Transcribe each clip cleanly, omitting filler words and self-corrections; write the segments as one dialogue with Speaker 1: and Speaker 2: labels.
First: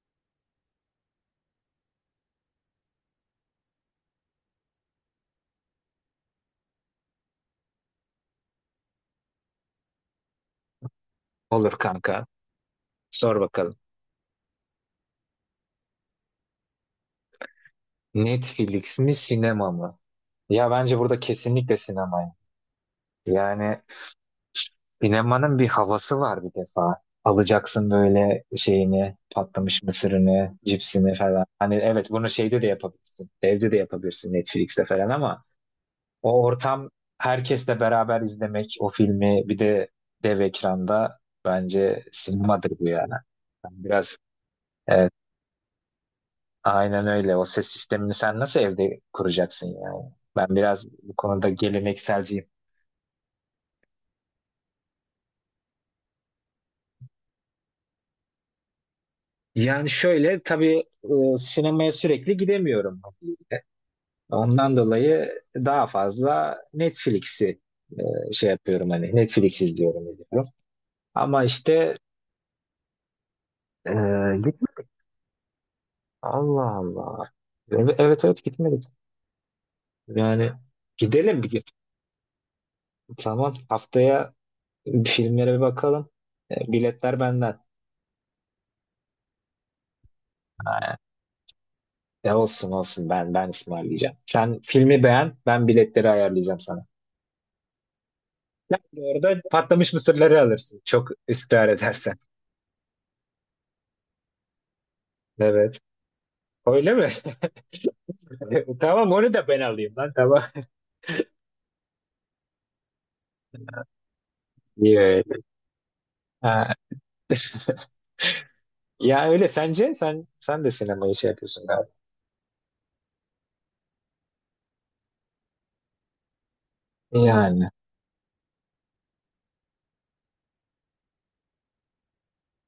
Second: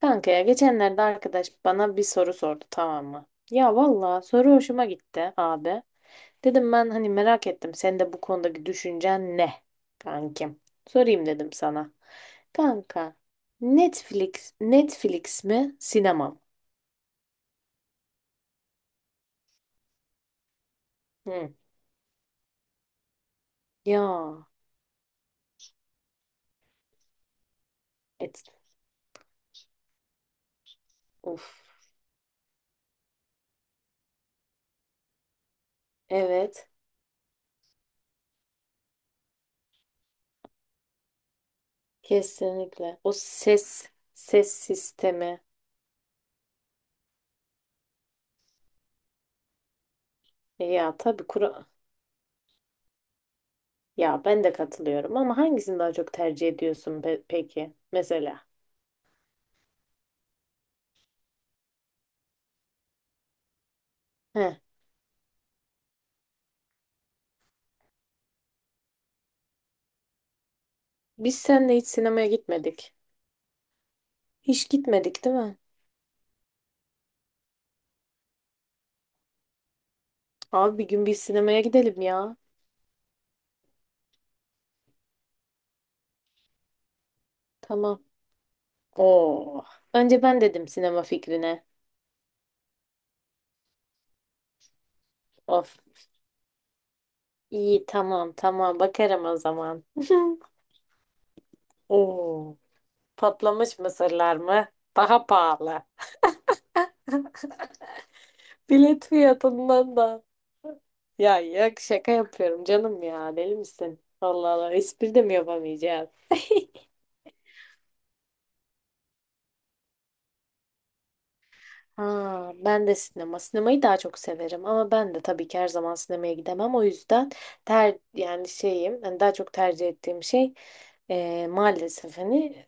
Speaker 1: Kanka ya geçenlerde arkadaş bana bir soru sordu tamam mı? Ya valla soru hoşuma gitti abi. Dedim ben hani merak ettim senin de bu konudaki düşüncen ne kankim? Sorayım dedim
Speaker 2: Olur
Speaker 1: sana.
Speaker 2: kanka.
Speaker 1: Kanka
Speaker 2: Sor bakalım.
Speaker 1: Netflix mi sinema mı?
Speaker 2: Netflix mi sinema mı? Ya bence burada
Speaker 1: Hı.
Speaker 2: kesinlikle sinema. Yani
Speaker 1: Ya
Speaker 2: sinemanın bir havası var bir defa. Alacaksın böyle
Speaker 1: et,
Speaker 2: şeyini, patlamış mısırını, cipsini falan.
Speaker 1: uf
Speaker 2: Hani evet bunu şeyde de yapabilirsin. Evde de yapabilirsin Netflix'te falan ama o
Speaker 1: evet
Speaker 2: ortam herkesle beraber izlemek o filmi bir de dev ekranda bence sinemadır bu
Speaker 1: kesinlikle
Speaker 2: yani.
Speaker 1: o
Speaker 2: Ben
Speaker 1: ses
Speaker 2: biraz
Speaker 1: ses
Speaker 2: e,
Speaker 1: sistemi
Speaker 2: Aynen öyle. O ses sistemini sen nasıl evde kuracaksın yani? Ben biraz
Speaker 1: ya
Speaker 2: bu
Speaker 1: tabii
Speaker 2: konuda gelenekselciyim.
Speaker 1: ya ben de katılıyorum ama hangisini daha çok tercih ediyorsun peki mesela?
Speaker 2: Yani şöyle tabii, sinemaya sürekli gidemiyorum. E,
Speaker 1: Heh.
Speaker 2: Ondan dolayı daha fazla Netflix'i, şey yapıyorum hani Netflix izliyorum ediyorum.
Speaker 1: Biz
Speaker 2: Ama
Speaker 1: seninle hiç
Speaker 2: işte
Speaker 1: sinemaya gitmedik.
Speaker 2: e,
Speaker 1: Hiç
Speaker 2: gitmedik.
Speaker 1: gitmedik değil mi?
Speaker 2: Allah Allah. Evet evet evet, gitmedik. Yani
Speaker 1: Abi bir gün bir
Speaker 2: gidelim bir
Speaker 1: sinemaya
Speaker 2: gün.
Speaker 1: gidelim ya.
Speaker 2: Tamam haftaya filmlere bir bakalım. E, biletler benden.
Speaker 1: Tamam. Oo. Önce ben dedim sinema fikrine.
Speaker 2: Ya olsun olsun ben ısmarlayacağım. Sen filmi beğen, ben
Speaker 1: Of.
Speaker 2: biletleri ayarlayacağım sana.
Speaker 1: İyi tamam tamam
Speaker 2: Yani
Speaker 1: bakarım o
Speaker 2: orada
Speaker 1: zaman.
Speaker 2: patlamış mısırları alırsın. Çok ısrar edersen.
Speaker 1: Oo. Patlamış mısırlar mı? Daha
Speaker 2: Evet.
Speaker 1: pahalı.
Speaker 2: Öyle mi?
Speaker 1: Bilet
Speaker 2: Tamam onu da ben alayım
Speaker 1: fiyatından
Speaker 2: lan
Speaker 1: da.
Speaker 2: tamam.
Speaker 1: Ya yok şaka yapıyorum canım ya. Deli misin? Allah Allah
Speaker 2: İyi
Speaker 1: espri
Speaker 2: öyle.
Speaker 1: de mi yapamayacağız?
Speaker 2: Ha, ya öyle sence sen de sinemayı şey yapıyorsun galiba.
Speaker 1: Ha, ben de sinema. Sinemayı daha çok severim ama ben de tabii ki her zaman sinemaya gidemem. O yüzden
Speaker 2: Yani.
Speaker 1: ter yani şeyim hani daha çok tercih ettiğim şey maalesef hani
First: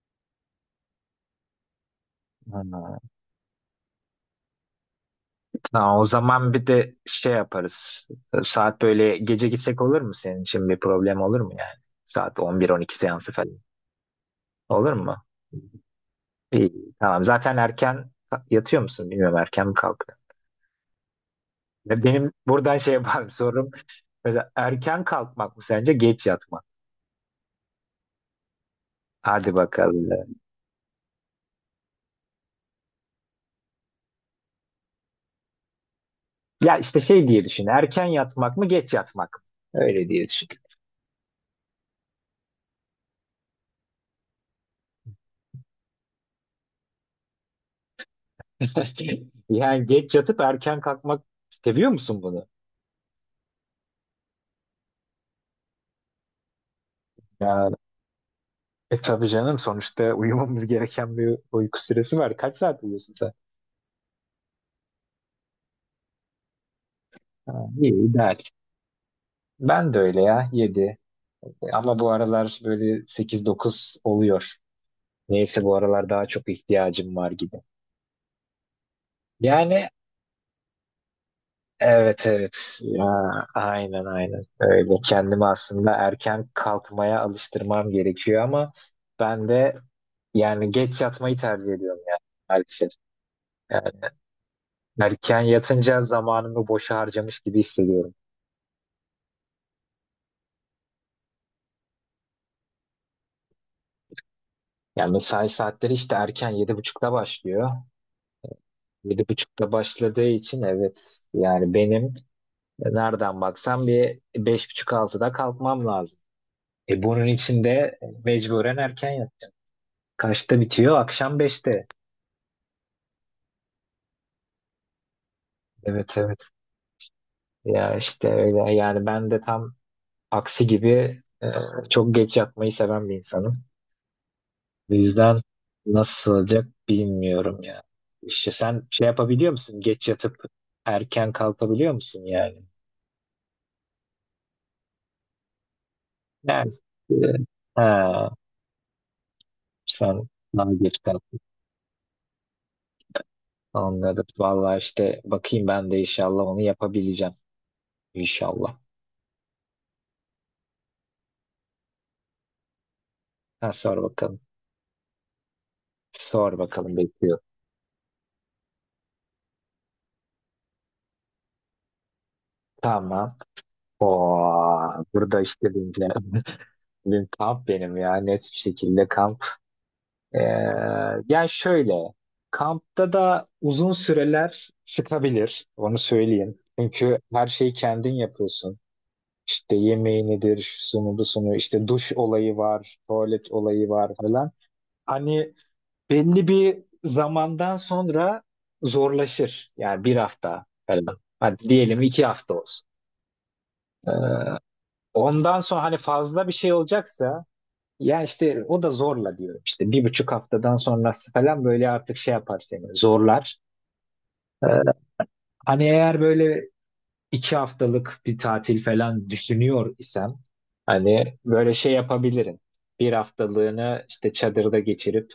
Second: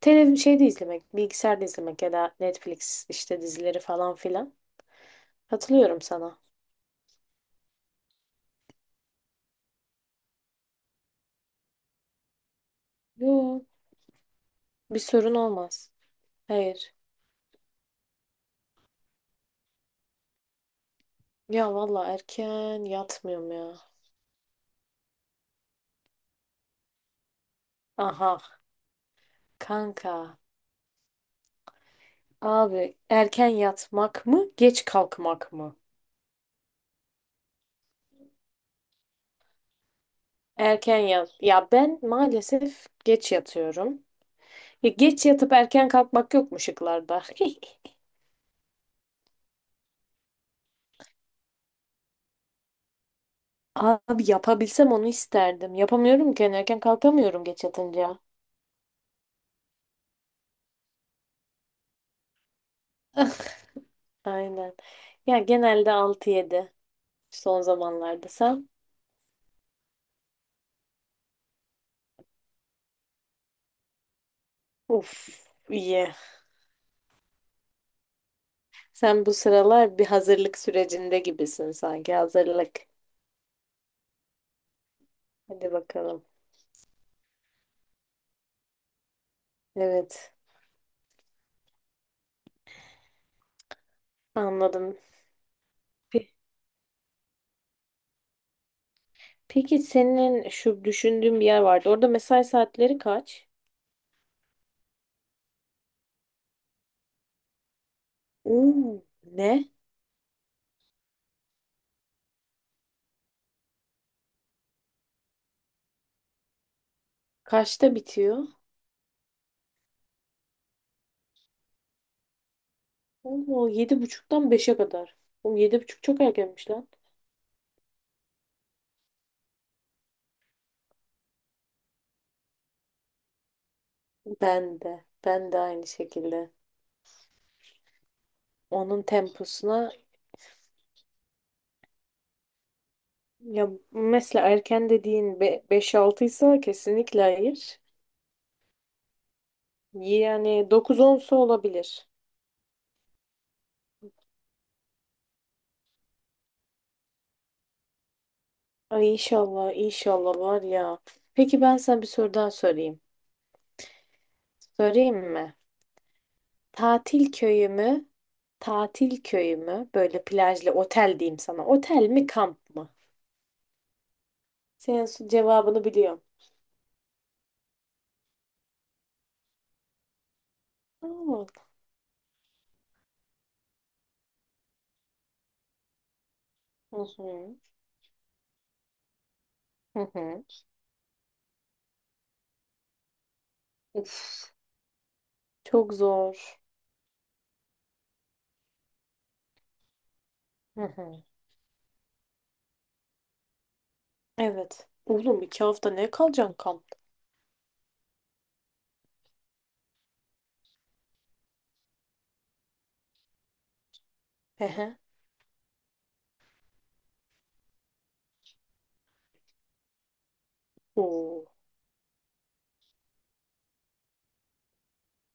Speaker 1: televizyon şeyde izlemek, bilgisayarda izlemek ya da
Speaker 2: Ha.
Speaker 1: Netflix işte dizileri falan filan.
Speaker 2: Ha,
Speaker 1: Katılıyorum
Speaker 2: o
Speaker 1: sana.
Speaker 2: zaman bir de şey yaparız. Saat böyle gece gitsek olur mu senin için bir problem olur mu yani? Saat 11-12 seansı falan.
Speaker 1: Yo,
Speaker 2: Olur
Speaker 1: bir
Speaker 2: mu?
Speaker 1: sorun olmaz.
Speaker 2: İyi,
Speaker 1: Hayır.
Speaker 2: tamam. Zaten erken yatıyor musun bilmiyorum. Erken mi kalkıyor?
Speaker 1: Ya
Speaker 2: Ve
Speaker 1: valla
Speaker 2: benim buradan
Speaker 1: erken
Speaker 2: şey yapar
Speaker 1: yatmıyorum
Speaker 2: sorum.
Speaker 1: ya.
Speaker 2: Mesela erken kalkmak mı sence geç yatmak?
Speaker 1: Aha
Speaker 2: Hadi bakalım.
Speaker 1: kanka. Abi erken yatmak mı, geç kalkmak mı?
Speaker 2: Ya işte şey diye düşün. Erken yatmak mı geç yatmak mı? Öyle diye düşün.
Speaker 1: Erken yat. Ya ben maalesef geç yatıyorum. Ya geç yatıp erken kalkmak yok mu şıklarda?
Speaker 2: Yani geç yatıp erken kalkmak seviyor musun bunu?
Speaker 1: Abi yapabilsem onu isterdim. Yapamıyorum ki. Yani erken kalkamıyorum geç
Speaker 2: Ya
Speaker 1: yatınca.
Speaker 2: e tabii canım sonuçta uyumamız gereken bir uyku süresi var. Kaç saat uyuyorsun sen?
Speaker 1: Aynen. Ya genelde 6-7.
Speaker 2: Ha,
Speaker 1: Son
Speaker 2: iyi,
Speaker 1: zamanlarda
Speaker 2: ideal.
Speaker 1: sen.
Speaker 2: Ben de öyle ya 7. Ama bu aralar böyle sekiz dokuz oluyor.
Speaker 1: Uf
Speaker 2: Neyse bu aralar
Speaker 1: iyi.
Speaker 2: daha çok ihtiyacım var gibi.
Speaker 1: Sen bu
Speaker 2: Yani
Speaker 1: sıralar bir hazırlık sürecinde gibisin sanki.
Speaker 2: evet evet
Speaker 1: Hazırlık.
Speaker 2: ya, aynen aynen öyle. Kendimi
Speaker 1: Hadi
Speaker 2: aslında
Speaker 1: bakalım.
Speaker 2: erken kalkmaya alıştırmam gerekiyor ama ben de
Speaker 1: Evet.
Speaker 2: yani geç yatmayı tercih ediyorum yani maalesef. Yani
Speaker 1: Anladım.
Speaker 2: erken yatınca
Speaker 1: Pe-
Speaker 2: zamanımı boşa harcamış gibi hissediyorum.
Speaker 1: Peki senin şu düşündüğün bir yer vardı. Orada mesai saatleri kaç?
Speaker 2: Yani mesai saatleri işte erken 7.30'da başlıyor.
Speaker 1: Oo,
Speaker 2: Yedi
Speaker 1: ne?
Speaker 2: buçukta başladığı için evet yani benim nereden baksam bir beş buçuk altıda kalkmam lazım. E bunun için
Speaker 1: Kaçta
Speaker 2: de
Speaker 1: bitiyor?
Speaker 2: mecburen erken yat. Kaçta bitiyor? Akşam 5'te.
Speaker 1: Oo, 7.30'dan beşe kadar. Oğlum 7.30
Speaker 2: Evet
Speaker 1: çok
Speaker 2: evet.
Speaker 1: erkenmiş lan.
Speaker 2: Ya işte öyle yani ben de tam aksi gibi e, çok geç yatmayı seven bir insanım.
Speaker 1: Ben
Speaker 2: O
Speaker 1: de.
Speaker 2: yüzden
Speaker 1: Ben de aynı
Speaker 2: nasıl
Speaker 1: şekilde.
Speaker 2: olacak bilmiyorum ya. İşte sen
Speaker 1: Onun
Speaker 2: şey yapabiliyor musun?
Speaker 1: temposuna
Speaker 2: Geç yatıp erken kalkabiliyor musun yani?
Speaker 1: ya mesela erken dediğin 5-6 ise
Speaker 2: Yani e,
Speaker 1: kesinlikle hayır.
Speaker 2: ha, sen
Speaker 1: Yani
Speaker 2: daha geç
Speaker 1: dokuz onsa
Speaker 2: kalktın.
Speaker 1: olabilir.
Speaker 2: Anladım. Vallahi işte bakayım ben de inşallah onu yapabileceğim. İnşallah.
Speaker 1: Ay inşallah inşallah var ya. Peki ben sana bir soru daha sorayım.
Speaker 2: Ha, sor bakalım.
Speaker 1: Sorayım mı?
Speaker 2: Sor bakalım
Speaker 1: Tatil
Speaker 2: bekliyor.
Speaker 1: köyü mü? Tatil köyü mü? Böyle plajlı otel diyeyim sana. Otel mi kamp mı?
Speaker 2: Tamam. O
Speaker 1: Senin
Speaker 2: burada işte
Speaker 1: cevabını
Speaker 2: deyince
Speaker 1: biliyorum.
Speaker 2: benim kamp benim ya net bir şekilde kamp. Ee, yani
Speaker 1: Aa,
Speaker 2: şöyle kampta da uzun süreler sıkabilir onu söyleyeyim.
Speaker 1: hı
Speaker 2: Çünkü her
Speaker 1: hı.
Speaker 2: şeyi kendin yapıyorsun. İşte
Speaker 1: Hı
Speaker 2: yemeği
Speaker 1: hı.
Speaker 2: nedir, şusunu busunu, işte duş olayı var, tuvalet olayı var falan.
Speaker 1: Uf.
Speaker 2: Hani
Speaker 1: Çok
Speaker 2: belli
Speaker 1: zor.
Speaker 2: bir zamandan sonra zorlaşır. Yani bir hafta
Speaker 1: Hı
Speaker 2: falan.
Speaker 1: hı.
Speaker 2: Hadi diyelim 2 hafta olsun. Ee,
Speaker 1: Evet. Oğlum
Speaker 2: Ondan
Speaker 1: iki
Speaker 2: sonra
Speaker 1: hafta
Speaker 2: hani
Speaker 1: ne
Speaker 2: fazla bir
Speaker 1: kalacaksın
Speaker 2: şey
Speaker 1: kampta?
Speaker 2: olacaksa ya işte o da zorla diyorum. İşte 1,5 haftadan sonrası falan böyle artık şey yapar seni zorlar.
Speaker 1: Hı
Speaker 2: Ee,
Speaker 1: hı.
Speaker 2: hani eğer böyle 2 haftalık bir tatil falan düşünüyor isem hani
Speaker 1: Oo,
Speaker 2: böyle şey yapabilirim. Bir haftalığını işte çadırda geçirip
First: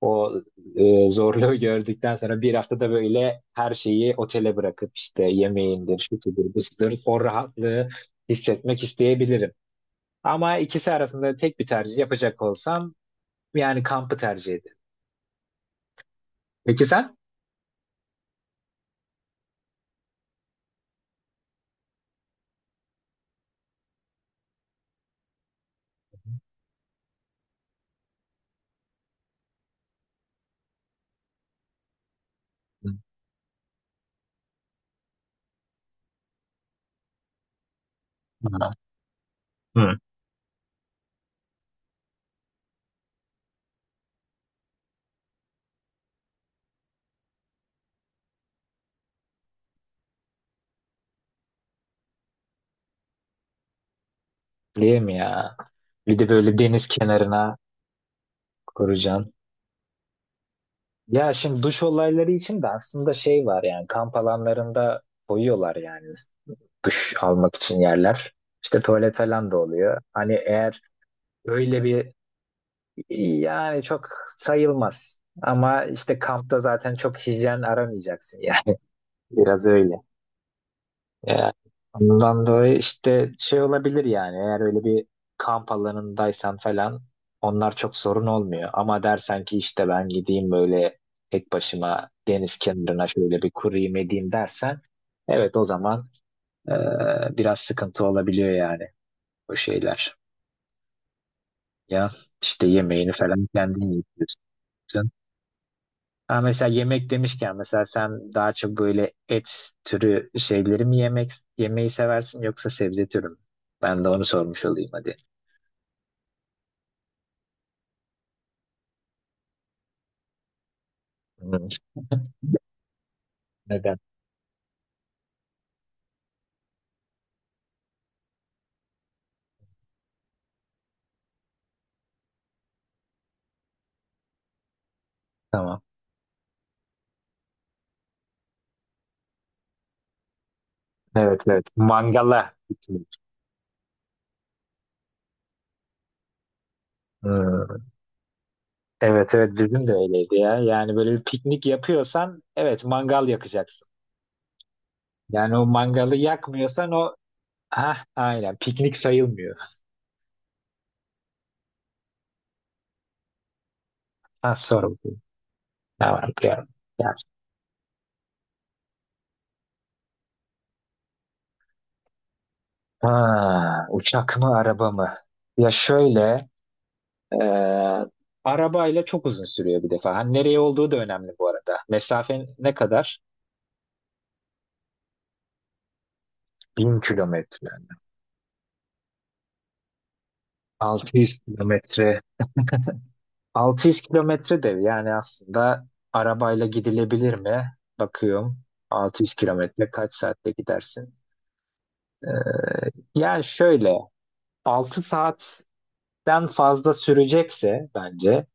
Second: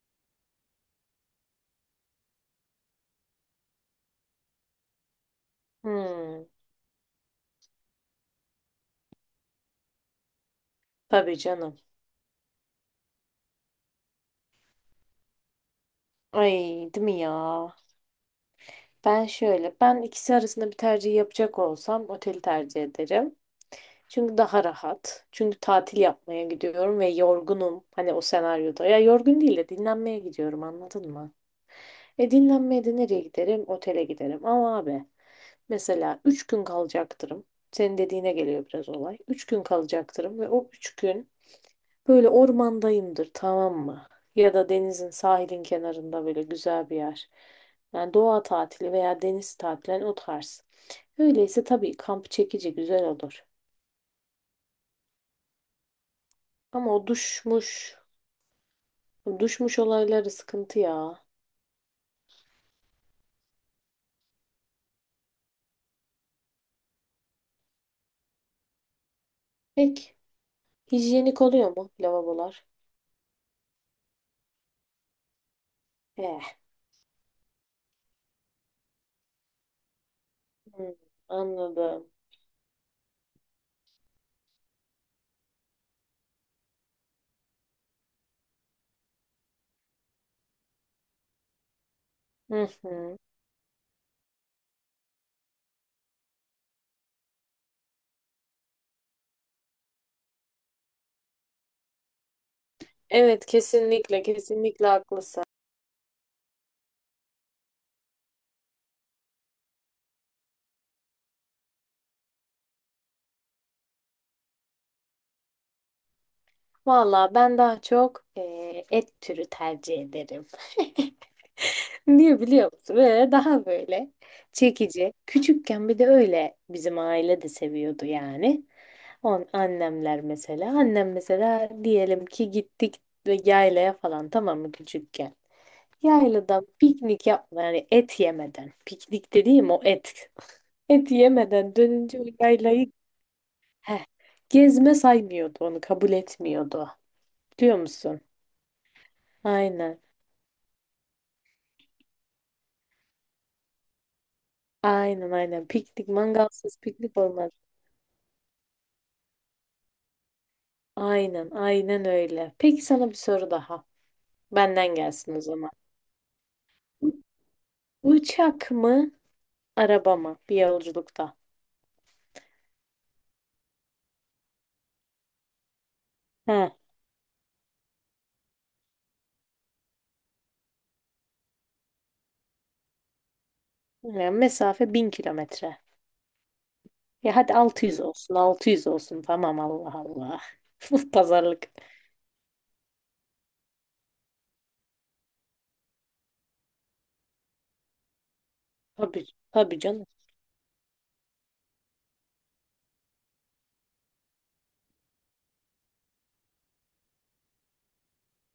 Speaker 2: o zorluğu gördükten sonra bir haftada böyle her şeyi otele bırakıp işte yemeğindir, şu
Speaker 1: hmm,
Speaker 2: budur, bu budur, o rahatlığı hissetmek isteyebilirim. Ama ikisi arasında
Speaker 1: tabii
Speaker 2: tek bir
Speaker 1: canım.
Speaker 2: tercih yapacak olsam yani kampı tercih ederim.
Speaker 1: Ay,
Speaker 2: Peki
Speaker 1: değil
Speaker 2: sen?
Speaker 1: mi ya? Ben şöyle, ben ikisi arasında bir tercih yapacak olsam oteli tercih ederim. Çünkü daha rahat. Çünkü tatil yapmaya gidiyorum ve yorgunum. Hani o senaryoda. Ya yorgun değil de dinlenmeye gidiyorum anladın mı? E dinlenmeye
Speaker 2: Hı.
Speaker 1: de nereye giderim? Otele giderim. Ama abi mesela 3 gün kalacaktırım. Senin dediğine geliyor biraz olay. 3 gün
Speaker 2: Hı.
Speaker 1: kalacaktırım ve o 3 gün böyle ormandayımdır tamam mı? Ya da denizin sahilin kenarında böyle güzel bir yer. Yani doğa tatili veya deniz tatili yani o tarz. Öyleyse tabii kamp çekici güzel olur.
Speaker 2: Değil mi ya? Bir de böyle deniz
Speaker 1: Ama
Speaker 2: kenarına kuracaksın.
Speaker 1: o duşmuş olayları sıkıntı ya.
Speaker 2: Ya şimdi duş olayları için de aslında şey var yani kamp alanlarında koyuyorlar yani duş almak için yerler. İşte tuvalet falan da oluyor.
Speaker 1: Peki
Speaker 2: Hani eğer
Speaker 1: hijyenik oluyor
Speaker 2: öyle
Speaker 1: mu
Speaker 2: bir
Speaker 1: lavabolar?
Speaker 2: yani çok sayılmaz. Ama işte
Speaker 1: Eh,
Speaker 2: kampta zaten çok hijyen aramayacaksın yani. Biraz öyle.
Speaker 1: hmm,
Speaker 2: Yani
Speaker 1: anladım.
Speaker 2: ondan dolayı işte şey olabilir yani eğer öyle bir kamp alanındaysan falan onlar çok sorun olmuyor. Ama dersen ki işte ben gideyim böyle tek başıma deniz
Speaker 1: Hı
Speaker 2: kenarına
Speaker 1: hı.
Speaker 2: şöyle bir kurayım edeyim dersen evet o zaman, biraz sıkıntı olabiliyor yani o şeyler. Ya işte yemeğini
Speaker 1: Evet
Speaker 2: falan kendin
Speaker 1: kesinlikle
Speaker 2: yapıyorsun.
Speaker 1: kesinlikle haklısın.
Speaker 2: Ha, mesela yemek demişken mesela sen daha çok böyle et türü şeyleri mi yemek yemeyi seversin yoksa sebze türü mü? Ben de onu sormuş olayım hadi.
Speaker 1: Valla ben daha çok et türü tercih ederim.
Speaker 2: Hmm,
Speaker 1: Niye biliyor musun? Böyle daha
Speaker 2: neden?
Speaker 1: böyle çekici. Küçükken bir de öyle bizim aile de seviyordu yani. Annemler mesela. Annem mesela diyelim ki gittik ve yaylaya falan tamam mı küçükken.
Speaker 2: Tamam.
Speaker 1: Yaylada piknik yapma yani et yemeden. Piknik dediğim o et. Et
Speaker 2: Evet evet.
Speaker 1: yemeden dönünce o
Speaker 2: Mangala
Speaker 1: yaylayı...
Speaker 2: gitmek.
Speaker 1: Heh. Gezme saymıyordu onu kabul etmiyordu. Biliyor
Speaker 2: Hmm,
Speaker 1: musun?
Speaker 2: evet evet bizim de
Speaker 1: Aynen.
Speaker 2: öyleydi ya. Yani böyle bir piknik yapıyorsan evet mangal yakacaksın.
Speaker 1: Aynen
Speaker 2: Yani o
Speaker 1: aynen. Piknik
Speaker 2: mangalı
Speaker 1: mangalsız
Speaker 2: yakmıyorsan o
Speaker 1: piknik olmaz.
Speaker 2: ha aynen piknik sayılmıyor.
Speaker 1: Aynen aynen öyle. Peki sana bir soru daha.
Speaker 2: Ha sor
Speaker 1: Benden
Speaker 2: bakayım.
Speaker 1: gelsin o zaman.
Speaker 2: Tamam. Ya, ya.
Speaker 1: Uçak mı araba mı bir yolculukta?
Speaker 2: Ha, uçak mı araba mı? Ya şöyle
Speaker 1: He.
Speaker 2: Ee, arabayla çok uzun sürüyor bir defa. Hani nereye olduğu da önemli bu arada. Mesafen ne kadar?
Speaker 1: Yani mesafe 1.000 kilometre.
Speaker 2: 1000
Speaker 1: Ya hadi
Speaker 2: kilometre.
Speaker 1: 600 olsun 600 olsun tamam Allah Allah.
Speaker 2: 600
Speaker 1: Pazarlık.
Speaker 2: kilometre. 600 kilometre de yani aslında arabayla gidilebilir mi? Bakıyorum. Altı
Speaker 1: Tabii,
Speaker 2: yüz
Speaker 1: tabii
Speaker 2: kilometre
Speaker 1: canım.
Speaker 2: kaç saatte gidersin? Ee, yani şöyle 6 saatten fazla sürecekse bence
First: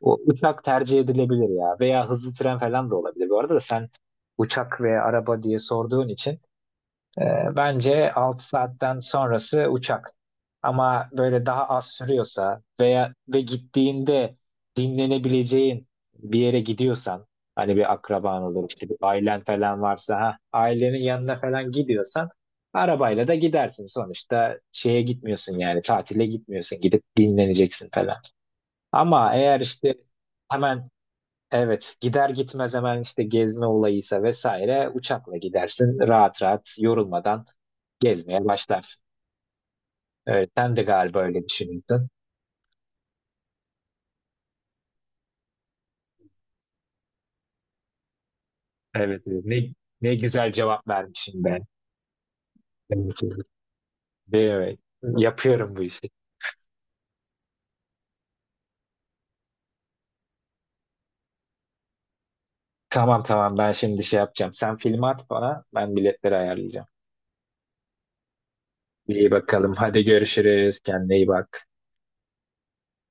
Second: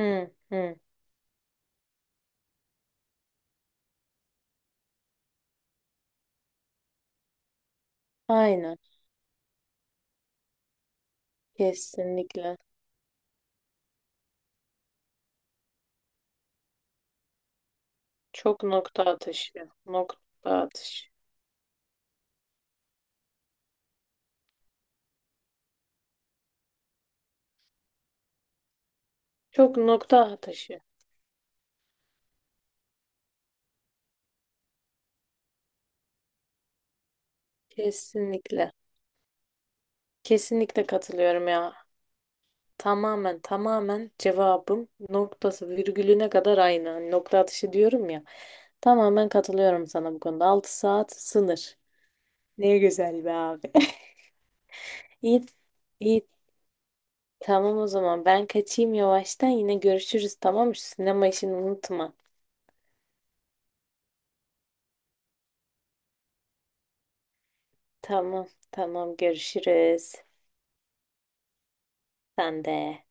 Speaker 2: o uçak
Speaker 1: hı.
Speaker 2: tercih edilebilir ya veya hızlı tren falan da olabilir. Bu arada da sen uçak veya araba diye sorduğun için bence altı
Speaker 1: Aynen
Speaker 2: saatten sonrası uçak. Ama böyle daha az
Speaker 1: kesinlikle.
Speaker 2: sürüyorsa veya ve gittiğinde dinlenebileceğin bir yere gidiyorsan hani bir akraban
Speaker 1: Çok
Speaker 2: olur işte bir
Speaker 1: nokta
Speaker 2: ailen
Speaker 1: atışı.
Speaker 2: falan varsa ha
Speaker 1: Nokta
Speaker 2: ailenin
Speaker 1: atışı.
Speaker 2: yanına falan gidiyorsan arabayla da gidersin sonuçta şeye gitmiyorsun yani tatile gitmiyorsun gidip dinleneceksin falan. Ama eğer
Speaker 1: Çok
Speaker 2: işte
Speaker 1: nokta atışı.
Speaker 2: hemen. Evet, gider gitmez hemen işte gezme olayıysa vesaire uçakla gidersin. Rahat rahat yorulmadan gezmeye
Speaker 1: Kesinlikle.
Speaker 2: başlarsın. Evet, sen de
Speaker 1: Kesinlikle
Speaker 2: galiba
Speaker 1: katılıyorum
Speaker 2: öyle
Speaker 1: ya.
Speaker 2: düşünüyorsun.
Speaker 1: Tamamen tamamen cevabım noktası virgülüne kadar aynı. Hani nokta atışı diyorum ya.
Speaker 2: Evet,
Speaker 1: Tamamen
Speaker 2: evet. ne,
Speaker 1: katılıyorum
Speaker 2: ne
Speaker 1: sana bu konuda.
Speaker 2: güzel
Speaker 1: 6
Speaker 2: cevap
Speaker 1: saat
Speaker 2: vermişim ben.
Speaker 1: sınır. Ne
Speaker 2: Evet,
Speaker 1: güzel be
Speaker 2: evet.
Speaker 1: abi.
Speaker 2: Evet,
Speaker 1: İyi,
Speaker 2: yapıyorum bu işi.
Speaker 1: iyi. Tamam o zaman ben kaçayım yavaştan yine görüşürüz tamam mı? Şu sinema işini unutma.
Speaker 2: Tamam tamam ben şimdi şey yapacağım. Sen filmi at bana, ben biletleri ayarlayacağım.
Speaker 1: Tamam tamam
Speaker 2: İyi bakalım. Hadi
Speaker 1: görüşürüz.
Speaker 2: görüşürüz. Kendine iyi bak.
Speaker 1: Sen de.